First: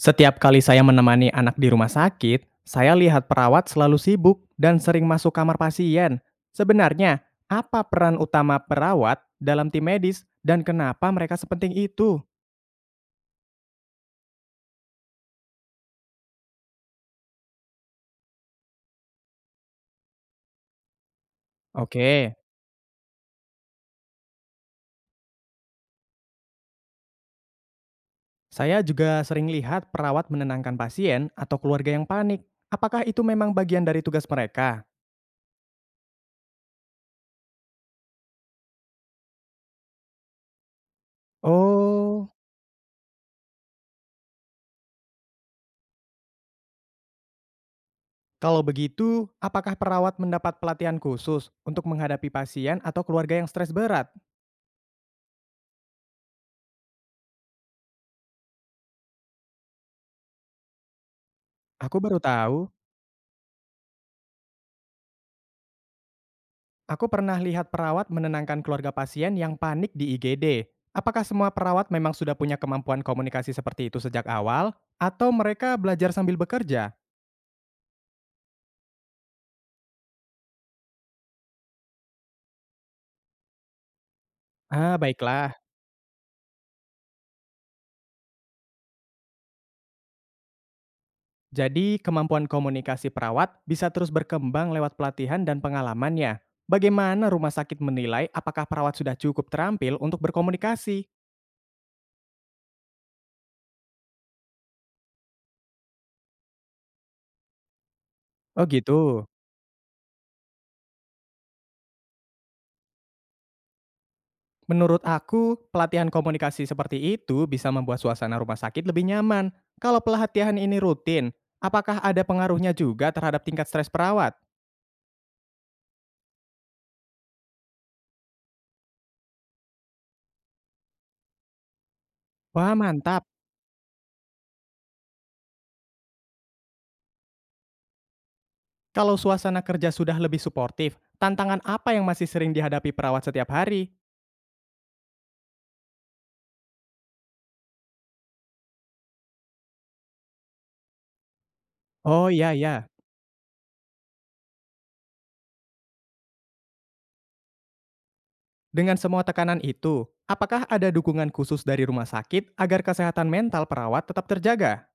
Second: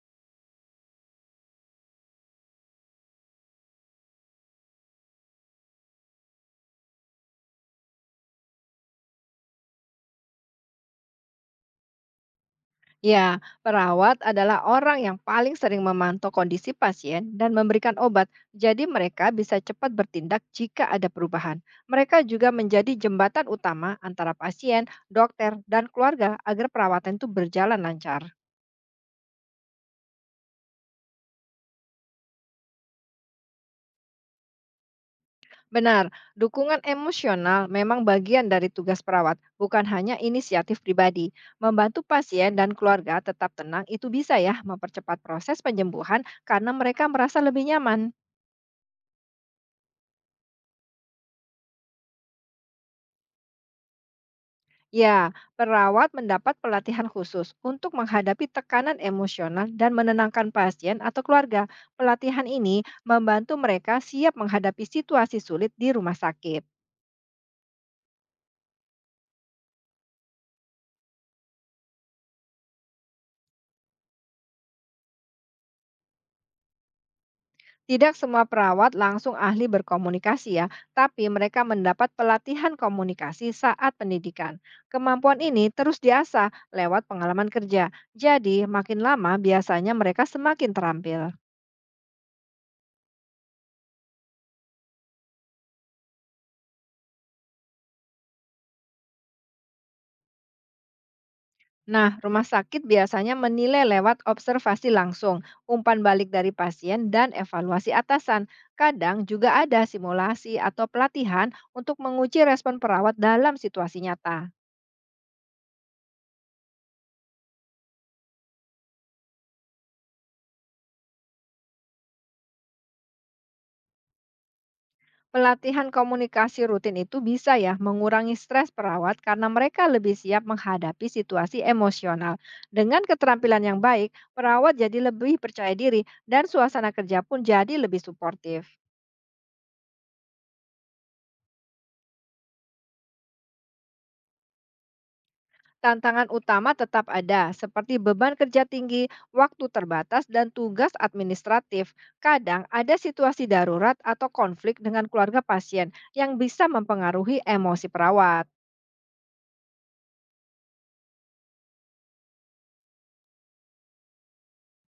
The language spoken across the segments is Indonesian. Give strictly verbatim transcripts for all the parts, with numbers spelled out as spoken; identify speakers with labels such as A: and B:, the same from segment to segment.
A: Setiap kali saya menemani anak di rumah sakit, saya lihat perawat selalu sibuk dan sering masuk kamar pasien. Sebenarnya, apa peran utama perawat dalam tim medis dan kenapa mereka sepenting itu?
B: Ya, perawat adalah orang yang paling sering memantau kondisi pasien dan memberikan obat, jadi mereka bisa cepat bertindak jika ada perubahan. Mereka
A: Oke,
B: juga menjadi jembatan utama antara pasien, dokter, dan keluarga agar perawatan itu berjalan lancar.
A: saya juga sering lihat perawat menenangkan pasien atau keluarga yang panik. Apakah itu memang bagian dari tugas mereka?
B: Benar, dukungan emosional memang bagian dari tugas perawat, bukan hanya inisiatif pribadi. Membantu
A: Oh,
B: pasien dan keluarga tetap tenang itu bisa ya mempercepat proses penyembuhan karena mereka merasa lebih nyaman.
A: kalau begitu, apakah perawat mendapat pelatihan khusus untuk menghadapi pasien atau keluarga yang stres berat?
B: Ya, perawat mendapat pelatihan khusus untuk menghadapi tekanan emosional dan menenangkan pasien atau keluarga.
A: Aku baru
B: Pelatihan
A: tahu.
B: ini membantu mereka siap menghadapi situasi sulit di rumah sakit.
A: Aku pernah lihat perawat menenangkan keluarga pasien yang panik di I G D. Apakah semua perawat memang sudah punya kemampuan komunikasi seperti itu sejak awal, atau mereka belajar sambil bekerja?
B: Tidak semua perawat langsung ahli berkomunikasi ya, tapi mereka mendapat pelatihan komunikasi saat pendidikan.
A: Ah,
B: Kemampuan
A: baiklah.
B: ini terus diasah lewat pengalaman kerja. Jadi, makin lama biasanya mereka semakin terampil.
A: Jadi, kemampuan komunikasi perawat bisa terus berkembang lewat pelatihan dan pengalamannya. Bagaimana rumah sakit menilai apakah perawat sudah cukup terampil untuk berkomunikasi?
B: Nah, rumah sakit biasanya menilai lewat observasi langsung, umpan balik dari pasien, dan evaluasi atasan.
A: Oh,
B: Kadang
A: gitu.
B: juga ada simulasi atau pelatihan untuk menguji respon perawat dalam situasi nyata.
A: Menurut aku, pelatihan komunikasi seperti itu bisa membuat suasana rumah sakit lebih nyaman. Kalau pelatihan ini rutin, apakah ada pengaruhnya juga terhadap tingkat stres perawat?
B: Pelatihan komunikasi rutin itu bisa ya mengurangi stres perawat karena mereka lebih siap menghadapi situasi emosional.
A: Wah,
B: Dengan
A: mantap.
B: keterampilan yang baik, perawat jadi lebih percaya diri dan suasana kerja pun jadi lebih suportif.
A: Kalau suasana kerja sudah lebih suportif, tantangan apa yang masih sering dihadapi perawat setiap hari?
B: Tantangan utama tetap ada, seperti beban kerja tinggi, waktu terbatas, dan tugas administratif.
A: Oh iya
B: Kadang
A: ya.
B: ada situasi darurat atau konflik dengan keluarga pasien yang bisa mempengaruhi emosi perawat.
A: Dengan semua tekanan itu, apakah ada dukungan khusus dari rumah sakit agar kesehatan mental perawat tetap terjaga?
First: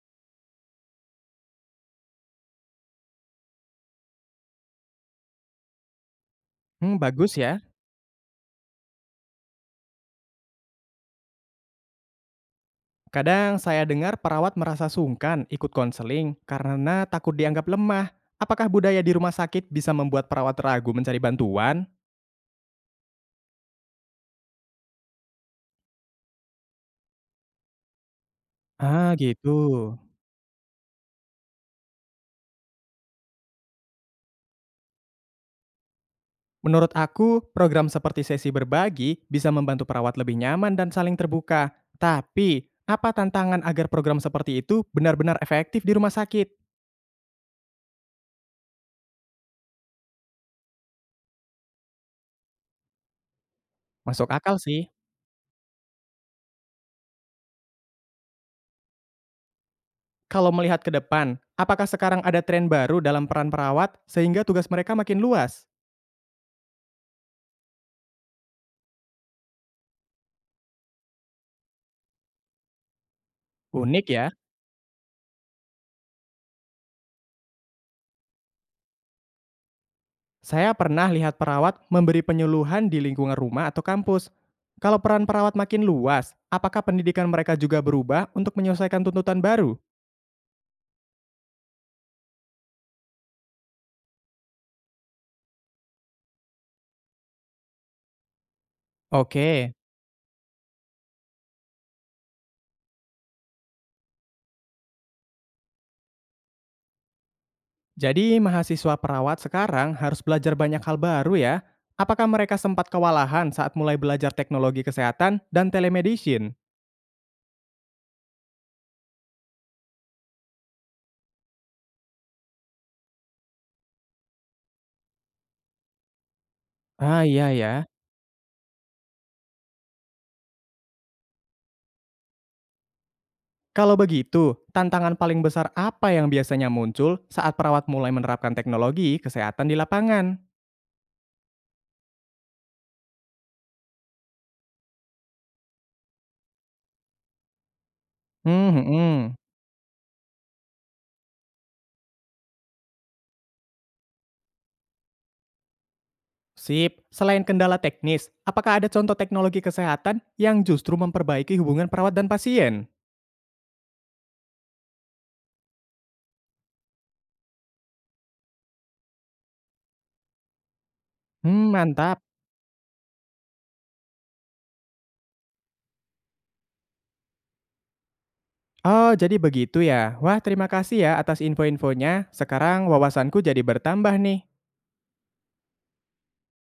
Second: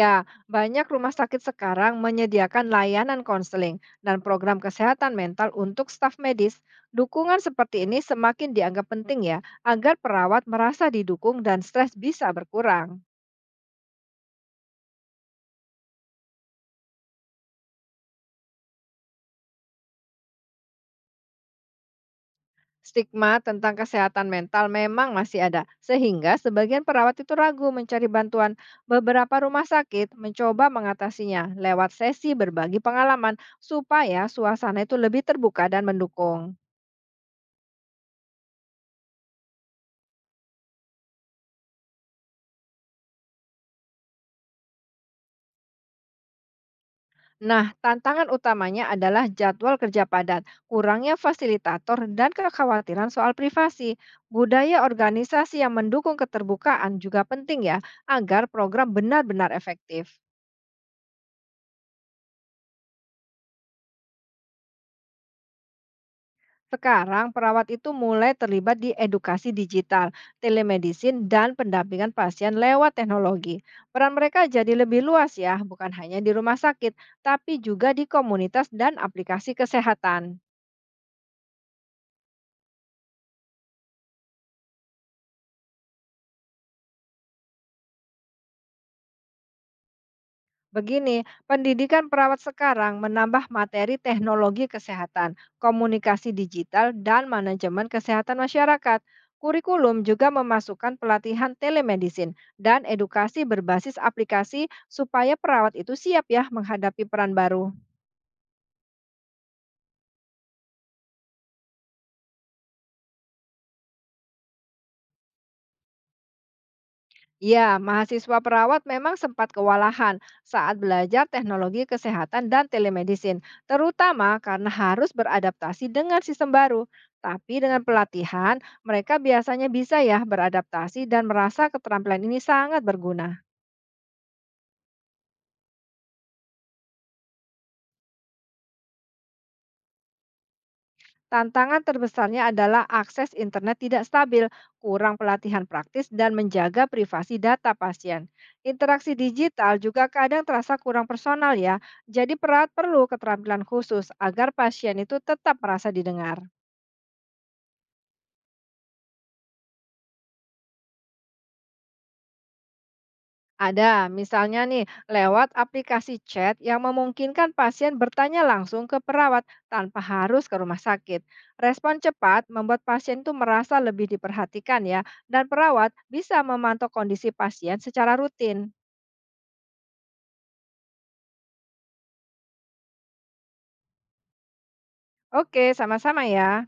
B: Ya, banyak rumah sakit sekarang menyediakan layanan konseling dan program kesehatan mental untuk staf medis.
A: Hmm, bagus
B: Dukungan
A: ya.
B: seperti ini semakin dianggap penting ya, agar perawat merasa didukung dan stres bisa berkurang.
A: Kadang saya dengar perawat merasa sungkan ikut konseling karena takut dianggap lemah. Apakah budaya di rumah sakit bisa membuat perawat ragu mencari bantuan?
B: Stigma tentang kesehatan mental memang masih ada, sehingga sebagian perawat itu ragu mencari bantuan.
A: Ah,
B: Beberapa
A: gitu.
B: rumah sakit mencoba mengatasinya lewat sesi berbagi pengalaman supaya suasana itu lebih terbuka dan mendukung.
A: Menurut aku, program seperti sesi berbagi bisa membantu perawat lebih nyaman dan saling terbuka. Tapi, apa tantangan agar program seperti itu benar-benar efektif di rumah sakit?
B: Nah, tantangan utamanya adalah jadwal kerja padat, kurangnya fasilitator, dan kekhawatiran soal privasi.
A: Masuk akal
B: Budaya
A: sih.
B: organisasi yang mendukung keterbukaan juga penting ya, agar program benar-benar efektif.
A: Kalau melihat ke depan, apakah sekarang ada tren baru dalam peran perawat sehingga tugas mereka makin luas?
B: Sekarang perawat itu mulai terlibat di edukasi digital, telemedicine, dan pendampingan pasien lewat teknologi.
A: Unik
B: Peran
A: ya.
B: mereka jadi lebih luas ya, bukan hanya di rumah sakit, tapi juga di komunitas dan aplikasi kesehatan.
A: Saya pernah lihat perawat memberi penyuluhan di lingkungan rumah atau kampus. Kalau peran perawat makin luas, apakah pendidikan mereka juga berubah untuk menyelesaikan tuntutan baru?
B: Begini, pendidikan perawat sekarang menambah materi teknologi kesehatan, komunikasi digital, dan manajemen kesehatan masyarakat.
A: Oke,
B: Kurikulum juga memasukkan pelatihan telemedicine dan edukasi berbasis aplikasi supaya perawat itu siap ya menghadapi peran baru.
A: jadi mahasiswa perawat sekarang harus belajar banyak hal baru ya. Apakah mereka sempat kewalahan saat mulai belajar teknologi kesehatan dan telemedicine?
B: Ya, mahasiswa perawat memang sempat kewalahan saat belajar teknologi kesehatan dan telemedicine, terutama karena harus beradaptasi dengan sistem baru.
A: Ah iya
B: Tapi dengan
A: ya.
B: pelatihan, mereka biasanya bisa ya beradaptasi dan merasa keterampilan ini sangat berguna.
A: Kalau begitu, tantangan paling besar apa yang biasanya muncul saat perawat mulai menerapkan teknologi kesehatan di lapangan?
B: Tantangan terbesarnya adalah akses internet tidak stabil, kurang pelatihan praktis, dan menjaga privasi data pasien.
A: Hmm, hmm,
B: Interaksi
A: hmm.
B: digital juga kadang terasa kurang personal ya, jadi perat perlu keterampilan khusus agar pasien itu tetap merasa didengar.
A: Sip, selain kendala teknis, apakah ada contoh teknologi kesehatan yang justru memperbaiki hubungan perawat dan pasien?
B: Ada, misalnya nih, lewat aplikasi chat yang memungkinkan pasien bertanya langsung ke perawat tanpa harus ke rumah sakit.
A: Hmm,
B: Respon
A: mantap.
B: cepat membuat pasien itu merasa lebih diperhatikan ya, dan perawat bisa memantau kondisi pasien secara rutin.
A: Oh, jadi begitu ya. Wah, terima kasih ya atas info-infonya. Sekarang wawasanku jadi bertambah nih.
B: Oke, sama-sama ya.